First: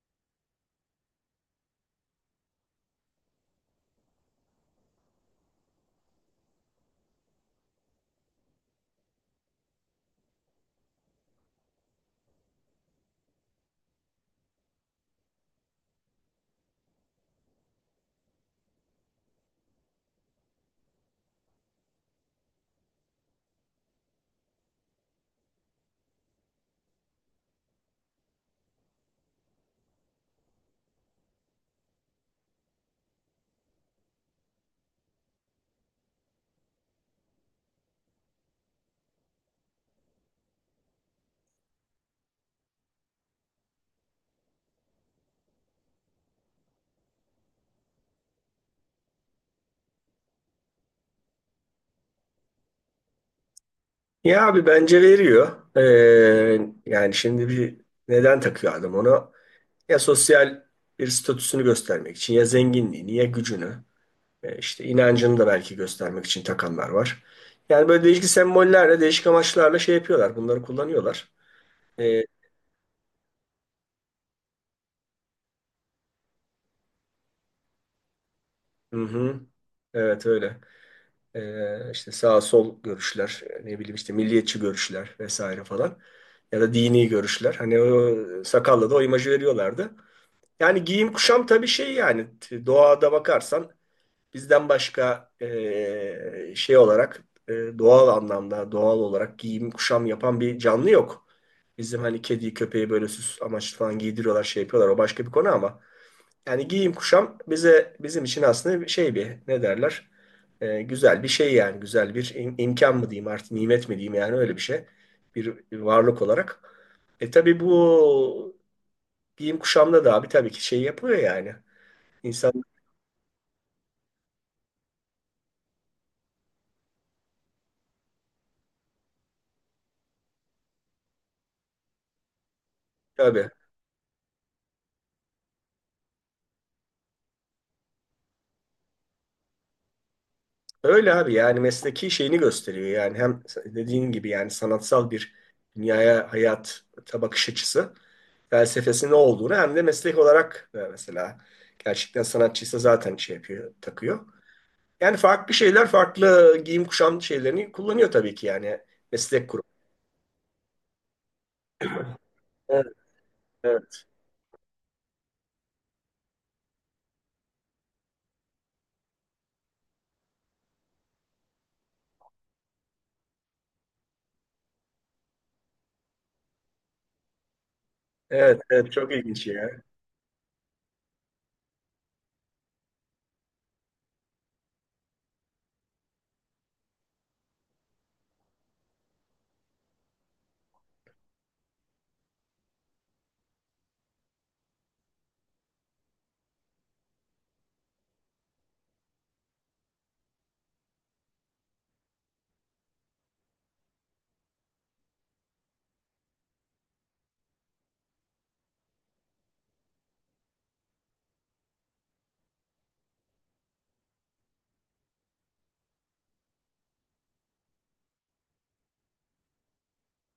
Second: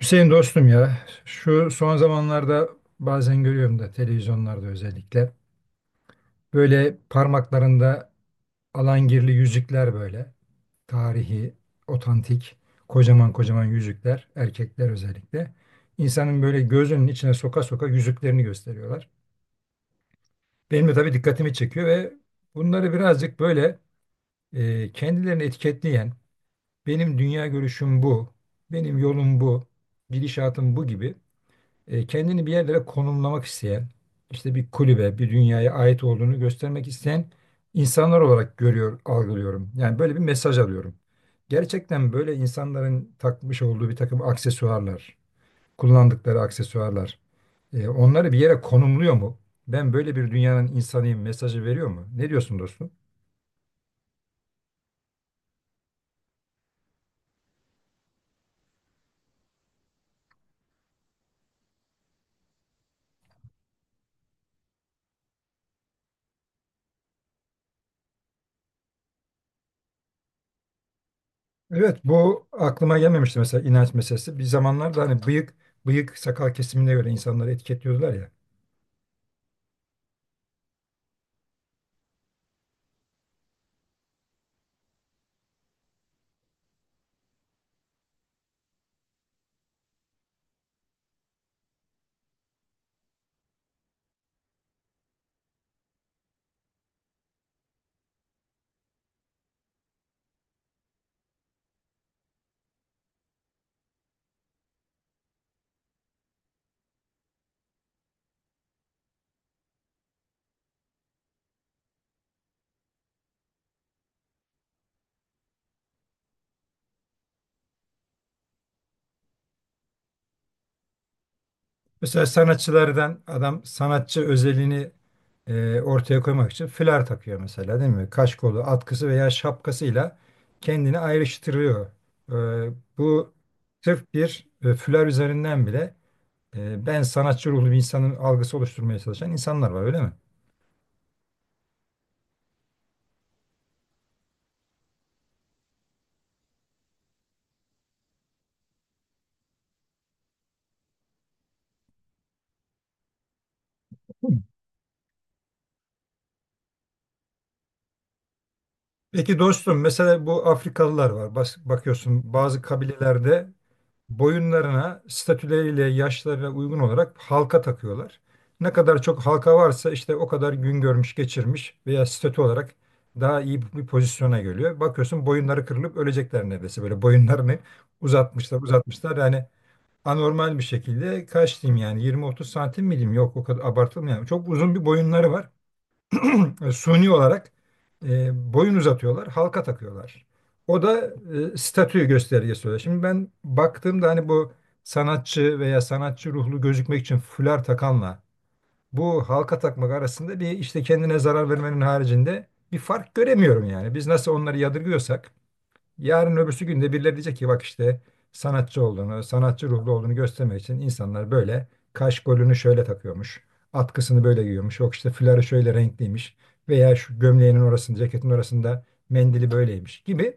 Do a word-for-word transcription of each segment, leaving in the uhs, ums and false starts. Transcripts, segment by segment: Hüseyin dostum ya şu son zamanlarda bazen görüyorum da televizyonlarda özellikle böyle parmaklarında alangirli yüzükler böyle tarihi, otantik, kocaman kocaman yüzükler erkekler özellikle insanın böyle gözünün içine soka soka yüzüklerini gösteriyorlar. Benim de tabii dikkatimi çekiyor ve bunları birazcık böyle e, kendilerini etiketleyen benim dünya görüşüm bu, benim yolum bu, gidişatım bu gibi e, kendini bir yerlere konumlamak isteyen, işte bir kulübe, bir dünyaya ait olduğunu göstermek isteyen insanlar olarak görüyor, algılıyorum. Yani böyle bir mesaj alıyorum. Gerçekten böyle insanların takmış olduğu bir takım aksesuarlar, kullandıkları aksesuarlar, e, onları bir yere konumluyor mu? Ben böyle bir dünyanın insanıyım mesajı veriyor mu? Ne diyorsun dostum? Ya abi bence veriyor. Ee, yani şimdi bir neden takıyor adam onu? Ya sosyal bir statüsünü göstermek için ya zenginliğini ya gücünü, e, işte inancını da belki göstermek için takanlar var. Yani böyle değişik sembollerle değişik amaçlarla şey yapıyorlar, bunları kullanıyorlar. Evet, Ee, bu aklıma gelmemişti mesela inanç meselesi. Bir zamanlarda hani bıyık, bıyık sakal kesimine göre insanları etiketliyordular ya. hı hı. Evet öyle. Ee, işte sağ sol görüşler, ne bileyim işte milliyetçi görüşler vesaire falan ya da dini görüşler. Hani o sakalla da o imajı veriyorlardı. Yani giyim kuşam tabii şey yani t- doğada bakarsan bizden başka eee, şey olarak eee, doğal anlamda doğal olarak giyim kuşam yapan bir canlı yok. Bizim hani kediyi köpeği böyle süs amaçlı falan giydiriyorlar, şey yapıyorlar, o başka bir konu, ama yani giyim kuşam bize, bizim için aslında bir şey, bir ne derler, Eee, güzel bir şey yani, güzel bir im- imkan mı diyeyim artık, nimet mi diyeyim, yani öyle bir şey, bir bir varlık olarak. E tabii bu giyim kuşamda da abi tabii ki şey yapılıyor yani. Mesela İnsanlık sanatçılardan adam sanatçı özelliğini e, ortaya koymak için fular takıyor mesela değil mi? Kaşkolu, atkısı veya şapkasıyla kendini ayrıştırıyor. E, bu abi. sırf bir e, fular üzerinden bile e, ben sanatçı ruhlu bir insanın algısı oluşturmaya çalışan insanlar var öyle mi? Öyle abi, yani mesleki şeyini gösteriyor yani, hem dediğin gibi yani sanatsal bir dünyaya, hayat bakış açısı, felsefesi ne olduğunu, hem de meslek olarak, e, mesela gerçekten sanatçıysa zaten şey yapıyor, takıyor. Yani farklı şeyler, farklı giyim kuşam şeylerini kullanıyor tabii ki yani, Peki meslek grubu. dostum mesela bu Afrikalılar var. Bas- bakıyorsun bazı Evet, kabilelerde evet. boyunlarına, statüleriyle, yaşlarına uygun olarak halka takıyorlar. Ne kadar çok halka varsa işte o kadar gün görmüş, geçirmiş veya statü olarak daha iyi bir pozisyona geliyor. Bakıyorsun boyunları kırılıp ölecekler neredeyse böyle boyunlarını Evet, uzatmışlar, evet, çok uzatmışlar. Yani ilginç ya. anormal bir şekilde kaç diyeyim yani yirmi otuz santim mi diyeyim? Yok o kadar abartılmıyor. Yani çok uzun bir boyunları var e, suni olarak e, boyun uzatıyorlar, halka takıyorlar. O da e, statü göstergesi oluyor. Şimdi ben baktığımda hani bu sanatçı veya sanatçı ruhlu gözükmek için fular takanla bu halka takmak arasında bir işte kendine zarar vermenin haricinde bir fark göremiyorum yani. Biz nasıl onları yadırgıyorsak yarın öbürsü günde birileri diyecek ki bak işte sanatçı olduğunu, sanatçı ruhlu olduğunu göstermek için insanlar böyle kaş golünü şöyle takıyormuş. Atkısını böyle giyiyormuş. Yok işte fuları şöyle renkliymiş. Veya şu gömleğinin orasında, ceketin orasında mendili böyleymiş gibi.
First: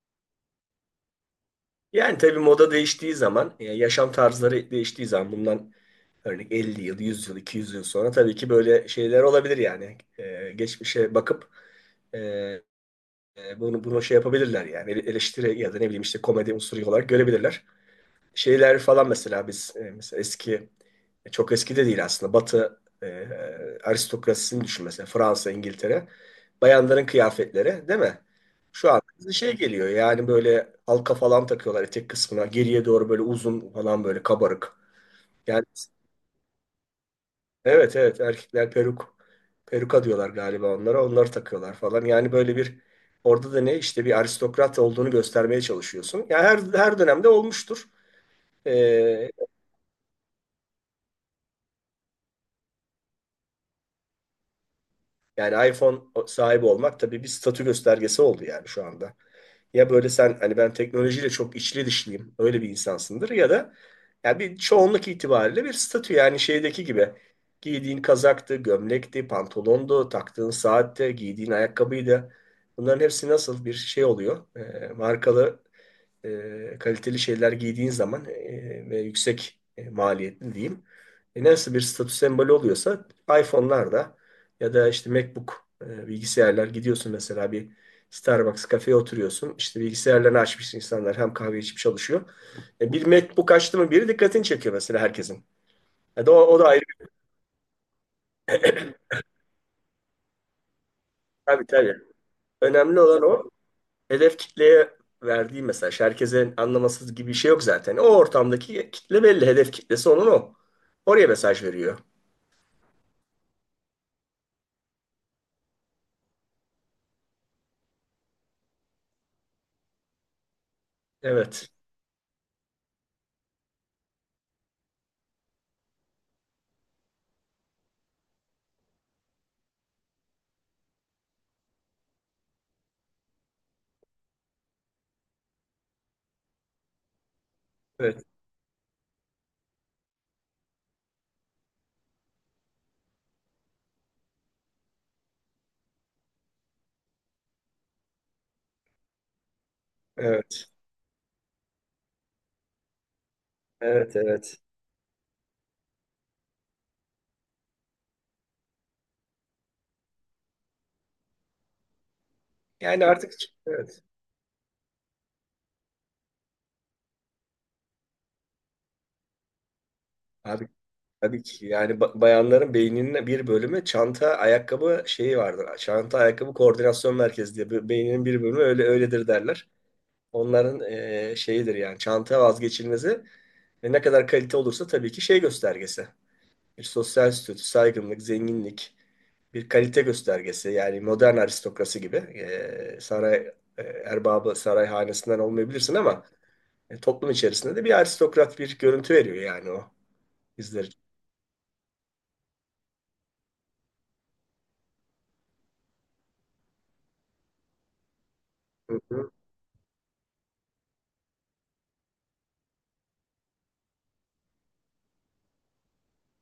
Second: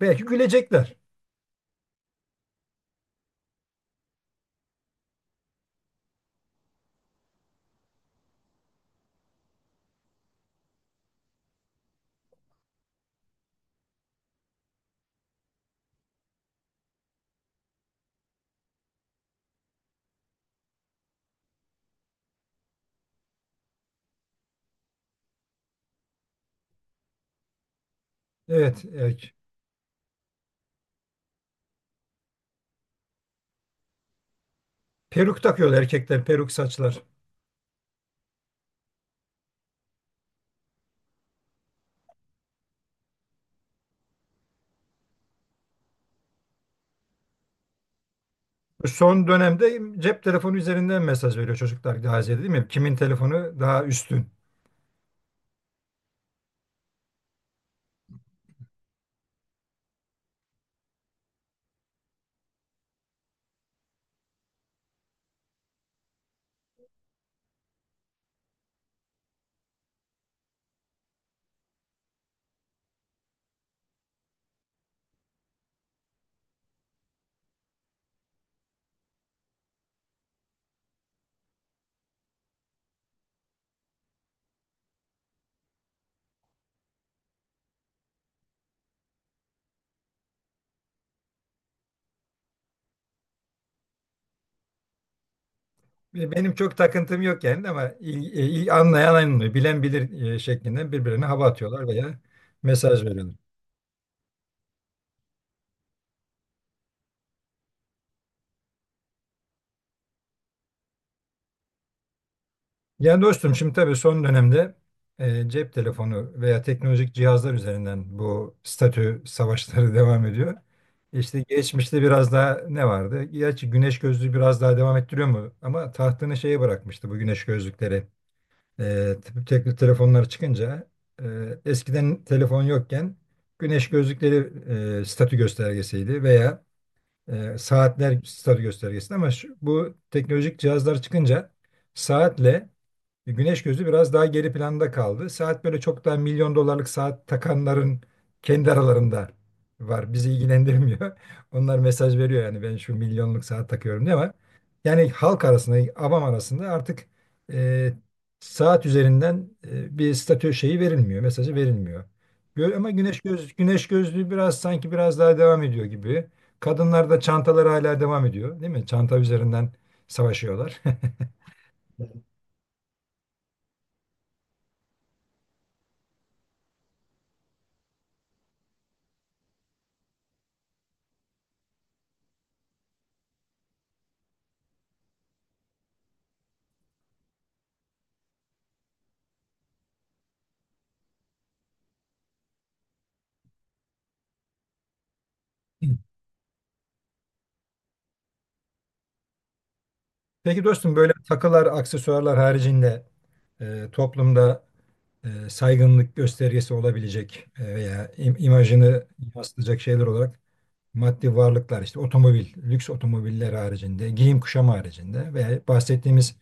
Belki gülecekler. Yani tabii moda değiştiği zaman, e, yaşam tarzları değiştiği zaman bundan, örneğin elli yıl, yüz yıl, iki yüz yıl sonra tabii ki böyle şeyler olabilir yani. Ee, geçmişe bakıp e, e, bunu bunu şey yapabilirler yani. Ele- Eleştiri ya da ne bileyim işte komedi unsuru olarak görebilirler. Şeyler falan, mesela biz e, mesela eski, e, çok eski de değil aslında. Batı e, aristokrasisini düşün mesela, Fransa, İngiltere. Bayanların kıyafetleri değil mi? Evet, Şu an bize erkek. şey geliyor yani, böyle halka falan takıyorlar etek kısmına. Geriye doğru böyle uzun falan, böyle kabarık. Peruk Yani takıyorlar erkekler, peruk saçlar. Evet evet, erkekler peruk peruka diyorlar galiba onlara, onları takıyorlar falan yani, böyle bir, orada da ne, işte bir aristokrat olduğunu göstermeye çalışıyorsun. Yani her her dönemde olmuştur. Son Ee, dönemde cep telefonu üzerinden mesaj veriyor çocuklar Gazi'ye değil mi? Kimin telefonu daha üstün? Yani iPhone sahibi olmak tabii bir statü göstergesi oldu yani şu anda. Ya böyle sen hani, ben teknolojiyle çok içli dışlıyım, öyle bir insansındır, ya da ya bir çoğunluk itibariyle bir statü, yani şeydeki gibi. Giydiğin kazaktı, gömlekti, pantolondu, taktığın saatte, giydiğin ayakkabıydı. Bunların hepsi nasıl bir şey oluyor? Ee, markalı, e, kaliteli şeyler giydiğin zaman, e, ve yüksek e, maliyetli diyeyim. E, nasıl bir statü sembolü oluyorsa iPhone'lar da, ya da işte MacBook, e, bilgisayarlar, gidiyorsun mesela bir Starbucks kafeye oturuyorsun. İşte bilgisayarlarını açmış insanlar hem kahve içip çalışıyor. E, bir MacBook açtı mı biri, dikkatini çekiyor mesela herkesin. Ya Ve da o, benim o da çok ayrı bir, takıntım yok yani ama il- e, anlayan anlıyor, bilen bilir e, şeklinde birbirine hava tabii atıyorlar tabii. veya Önemli mesaj olan veriyorlar. o hedef kitleye verdiği mesaj. Herkesin anlaması gibi bir şey yok zaten. O ortamdaki kitle belli. Hedef kitlesi onun o. Oraya mesaj veriyor. Yani dostum şimdi tabii son dönemde e, cep telefonu veya teknolojik cihazlar üzerinden bu statü savaşları devam ediyor. İşte Evet. geçmişte biraz daha ne vardı? Gerçi güneş gözlüğü biraz daha devam ettiriyor mu? Ama tahtını şeye bırakmıştı bu güneş gözlükleri. E, tip- tekli telefonlar çıkınca e, eskiden telefon yokken güneş gözlükleri e, statü göstergesiydi veya e, saatler Evet. statü göstergesiydi ama şu, bu teknolojik cihazlar çıkınca saatle e, güneş gözü biraz daha geri planda kaldı. Saat böyle çok daha milyon dolarlık saat takanların kendi aralarında var. Bizi Evet. ilgilendirmiyor. Onlar mesaj veriyor yani ben şu milyonluk saat takıyorum diye Evet. ama Evet. yani halk arasında, avam arasında artık e, saat üzerinden e, bir statü şeyi verilmiyor, mesajı verilmiyor. Gö- ama Yani güneş artık göz güneş evet. gözlüğü biraz sanki biraz daha devam ediyor gibi. Kadınlar da çantaları hala devam ediyor, değil mi? Çanta üzerinden Abi savaşıyorlar. tabii ki yani, ba- bayanların beyninin bir bölümü çanta ayakkabı şeyi vardır. Çanta ayakkabı koordinasyon merkezi diye, Be- beyninin bir bölümü öyle öyledir derler. Onların eee, şeyidir yani, çanta vazgeçilmezi, ve ne kadar kalite olursa tabii ki şey göstergesi. Bir sosyal statü, saygınlık, zenginlik, bir kalite göstergesi. Yani modern aristokrasi gibi, eee, saray eee, erbabı, saray hanesinden olmayabilirsin ama e, toplum içerisinde de bir aristokrat bir görüntü veriyor yani o Peki bizler dostum böyle takılar, aksesuarlar haricinde e, toplumda e, saygınlık göstergesi olabilecek e, veya im- imajını için. yansıtacak şeyler olarak maddi varlıklar işte otomobil, lüks otomobiller haricinde, giyim kuşam haricinde veya bahsettiğimiz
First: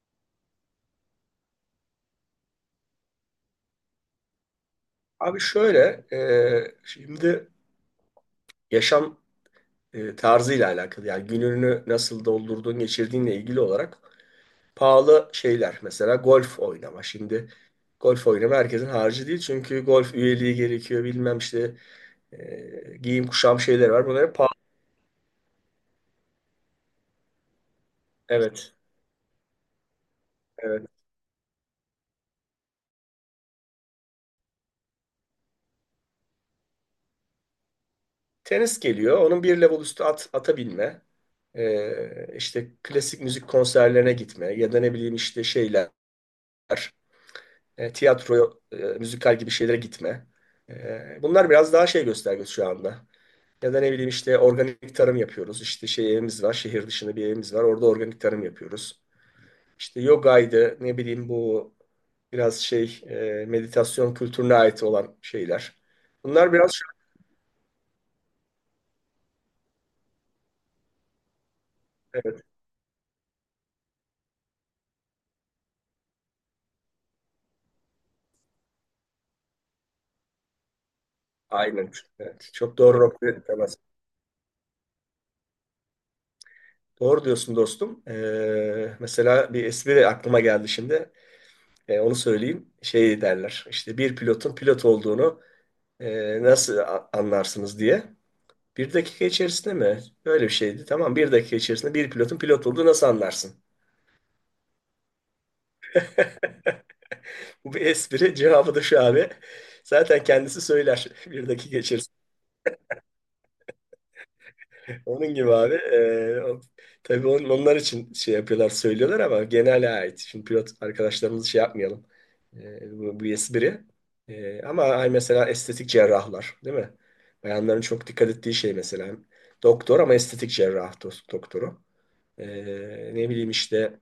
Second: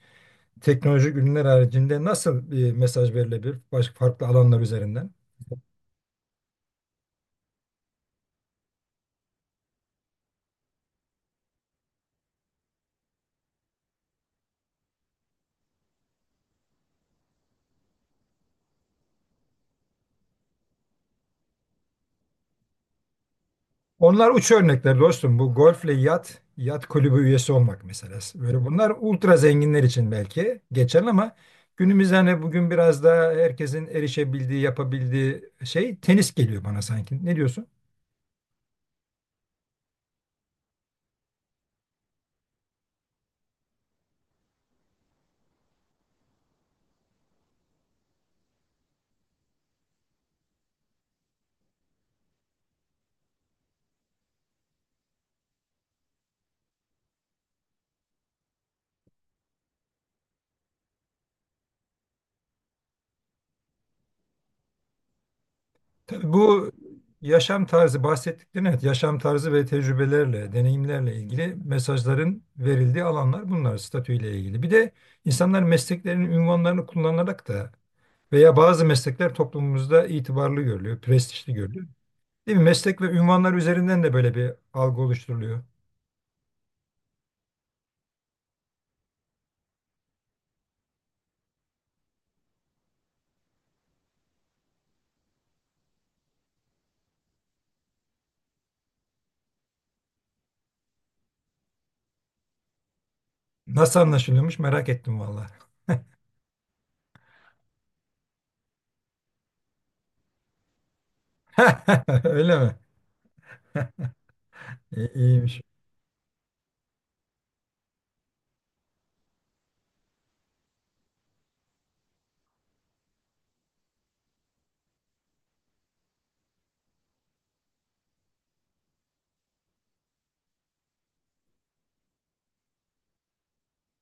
teknolojik ürünler haricinde nasıl bir mesaj verilebilir başka farklı alanlar üzerinden? Abi şöyle, e, şimdi yaşam e, tarzıyla alakalı yani, gününü nasıl doldurduğun, geçirdiğinle ilgili olarak pahalı şeyler. Mesela golf oynama. Şimdi golf oynama herkesin harcı değil, çünkü golf üyeliği gerekiyor, bilmem işte e, giyim kuşam şeyler var. Onlar Bunları pahalı. uç örnekler dostum. Bu golfle yat, yat kulübü üyesi olmak mesela. Böyle Evet, bunlar ultra zenginler için belki evet. geçerli ama günümüzde hani bugün biraz daha herkesin erişebildiği, yapabildiği şey tenis geliyor bana sanki. Ne diyorsun? Tenis geliyor. Onun bir level üstü at, ata binme. E, işte klasik müzik konserlerine gitme, ya da ne bileyim işte şeyler, e, tiyatro, e, müzikal gibi şeylere gitme. E, bunlar biraz daha şey göstergesi şu anda. Ya da ne bileyim işte, organik tarım yapıyoruz. İşte şey evimiz var, şehir dışında bir evimiz var. Orada organik tarım yapıyoruz. İşte yogaydı, ne bileyim bu, biraz şey, e, meditasyon kültürüne ait olan şeyler. Tabii Bunlar bu biraz şu- yaşam tarzı bahsettiklerin, evet, yaşam tarzı ve tecrübelerle, deneyimlerle ilgili mesajların verildiği alanlar bunlar statüyle ilgili. Bir de insanlar mesleklerinin ünvanlarını kullanarak da veya bazı meslekler toplumumuzda itibarlı görülüyor, prestijli görülüyor. aynen. Evet, Değil mi? çok doğru Meslek ve noktaya ünvanlar temas. üzerinden de böyle bir algı oluşturuluyor. Doğru diyorsun dostum. E, mesela bir espri aklıma geldi şimdi. E, onu söyleyeyim. Şey derler. İşte bir pilotun pilot olduğunu e, nasıl a- anlarsınız diye. Bir dakika içerisinde mi? Böyle bir şeydi. Tamam, bir dakika içerisinde bir pilotun pilot olduğu nasıl anlarsın? Nasıl anlaşılıyormuş merak ettim vallahi. Bu bir espri. Cevabı da şu abi. Zaten kendisi söyler bir dakika içerisinde. Öyle mi? İyi- Onun gibi İyiymiş. abi. E, o- tabii on, onlar için şey yapıyorlar, söylüyorlar ama genele ait. Şimdi pilot arkadaşlarımızı şey yapmayalım. E, bu bir espri. E, ama ay, mesela estetik cerrahlar, değil mi? Bayanların çok dikkat ettiği şey mesela. Doktor, ama estetik cerrah do- doktoru. Ee, ne bileyim işte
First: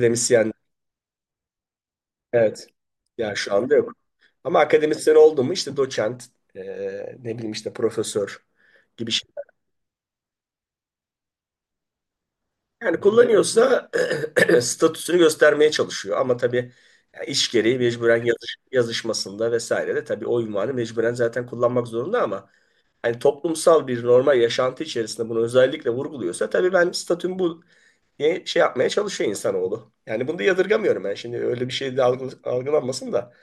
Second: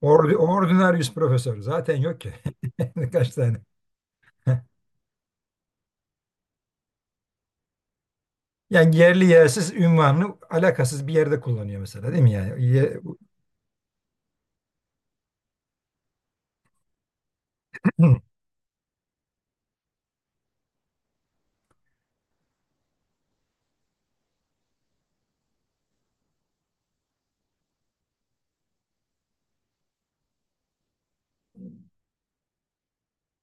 Or Ordinarius profesör zaten yok ki. Evet. Kaç Ya şu tane. anda yok. Ama akademisyen oldu mu, işte doçent, e, ne bileyim işte profesör Yani gibi yerli şey. yersiz ünvanını alakasız bir yerde kullanıyor mesela değil mi yani? Ye- Yani kullanıyorsa statüsünü göstermeye çalışıyor. Ama tabii yani iş gereği mecburen, yazış, yazışmasında vesaire de tabii o ünvanı mecburen zaten kullanmak zorunda, ama hani toplumsal bir normal yaşantı içerisinde bunu özellikle vurguluyorsa tabii, ben statüm bu diye şey yapmaya çalışıyor insanoğlu. Yani bunu da yadırgamıyorum ben. Şimdi öyle bir şey de algı- algılanmasın da.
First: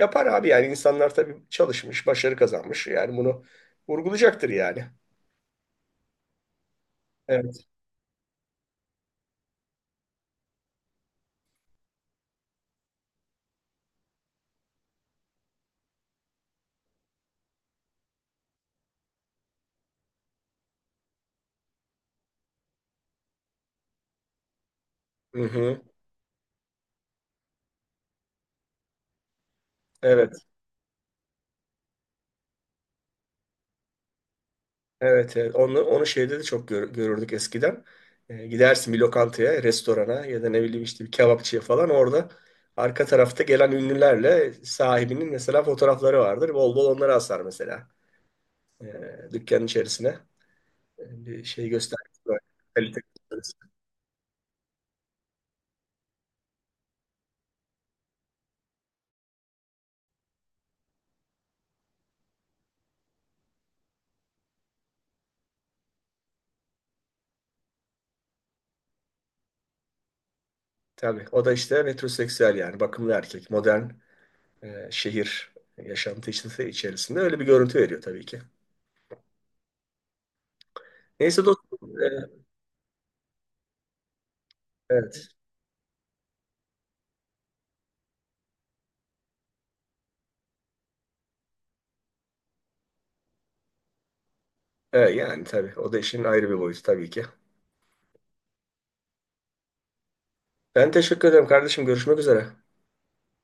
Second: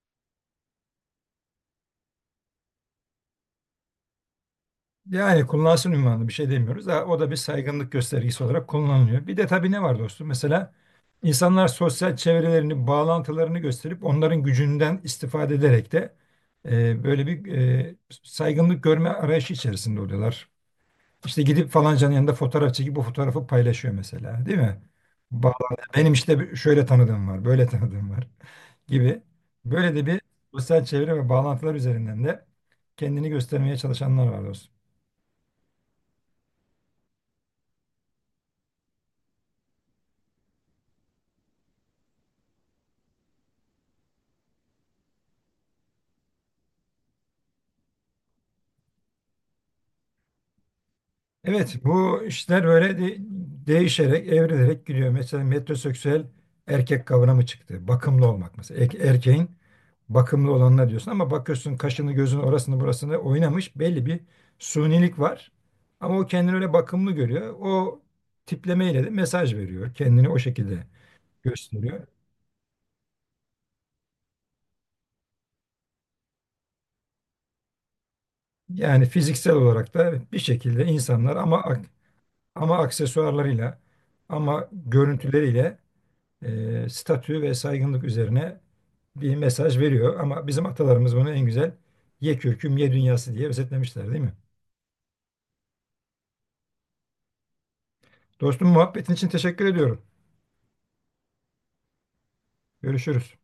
Yapar abi yani, insanlar tabii çalışmış, başarı kazanmış. Yani bunu vurgulayacaktır yani. Yani kullansın ünvanını bir şey demiyoruz. Ha, o da bir Evet. saygınlık göstergesi olarak kullanılıyor. Bir de tabii ne var dostum? Mesela insanlar sosyal çevrelerini, bağlantılarını gösterip onların gücünden istifade ederek de E, böyle bir e, saygınlık görme arayışı içerisinde oluyorlar. İşte gidip falancanın yanında fotoğraf çekip bu fotoğrafı paylaşıyor mesela, değil mi? Hı hı. Bağlanıyor. Benim işte bir- şöyle tanıdığım var, böyle tanıdığım var gibi. Böyle de bir Evet. sosyal çevre ve bağlantılar üzerinden de kendini göstermeye çalışanlar var dostum. Evet. Evet. Onu, onu şeyde de çok gör- görürdük eskiden. Ee, gidersin bir lokantaya, restorana ya da ne bileyim işte bir kebapçıya falan, orada arka tarafta gelen ünlülerle sahibinin mesela fotoğrafları vardır. Bol bol onları asar mesela. Ee, dükkanın içerisine. Bir şey Evet, bu göstergesi var. işler böyle Kalite de- göstergesi. değişerek, evrilerek gidiyor. Mesela metroseksüel erkek kavramı çıktı. Bakımlı olmak mesela. Erke- erkeğin bakımlı olanına diyorsun ama bakıyorsun kaşını gözünü orasını burasını oynamış belli bir sunilik var. Ama o kendini öyle bakımlı görüyor. O tiplemeyle de mesaj veriyor. Kendini o şekilde Tabii. O da işte gösteriyor. metroseksüel yani bakımlı erkek. Modern e, şehir yaşantısı içerisinde öyle bir görüntü veriyor tabii ki. Yani fiziksel olarak da bir şekilde insanlar Neyse ama dostum. ak- e, ama aksesuarlarıyla ama Evet. görüntüleriyle e, statü ve saygınlık üzerine bir mesaj veriyor. Ama bizim atalarımız bunu en güzel ye kürküm ye dünyası diye özetlemişler değil mi? E, yani tabii. O da işin ayrı bir boyutu tabii ki. Dostum muhabbetin için teşekkür ediyorum. Ben teşekkür ederim kardeşim. Görüşmek üzere. Görüşürüz.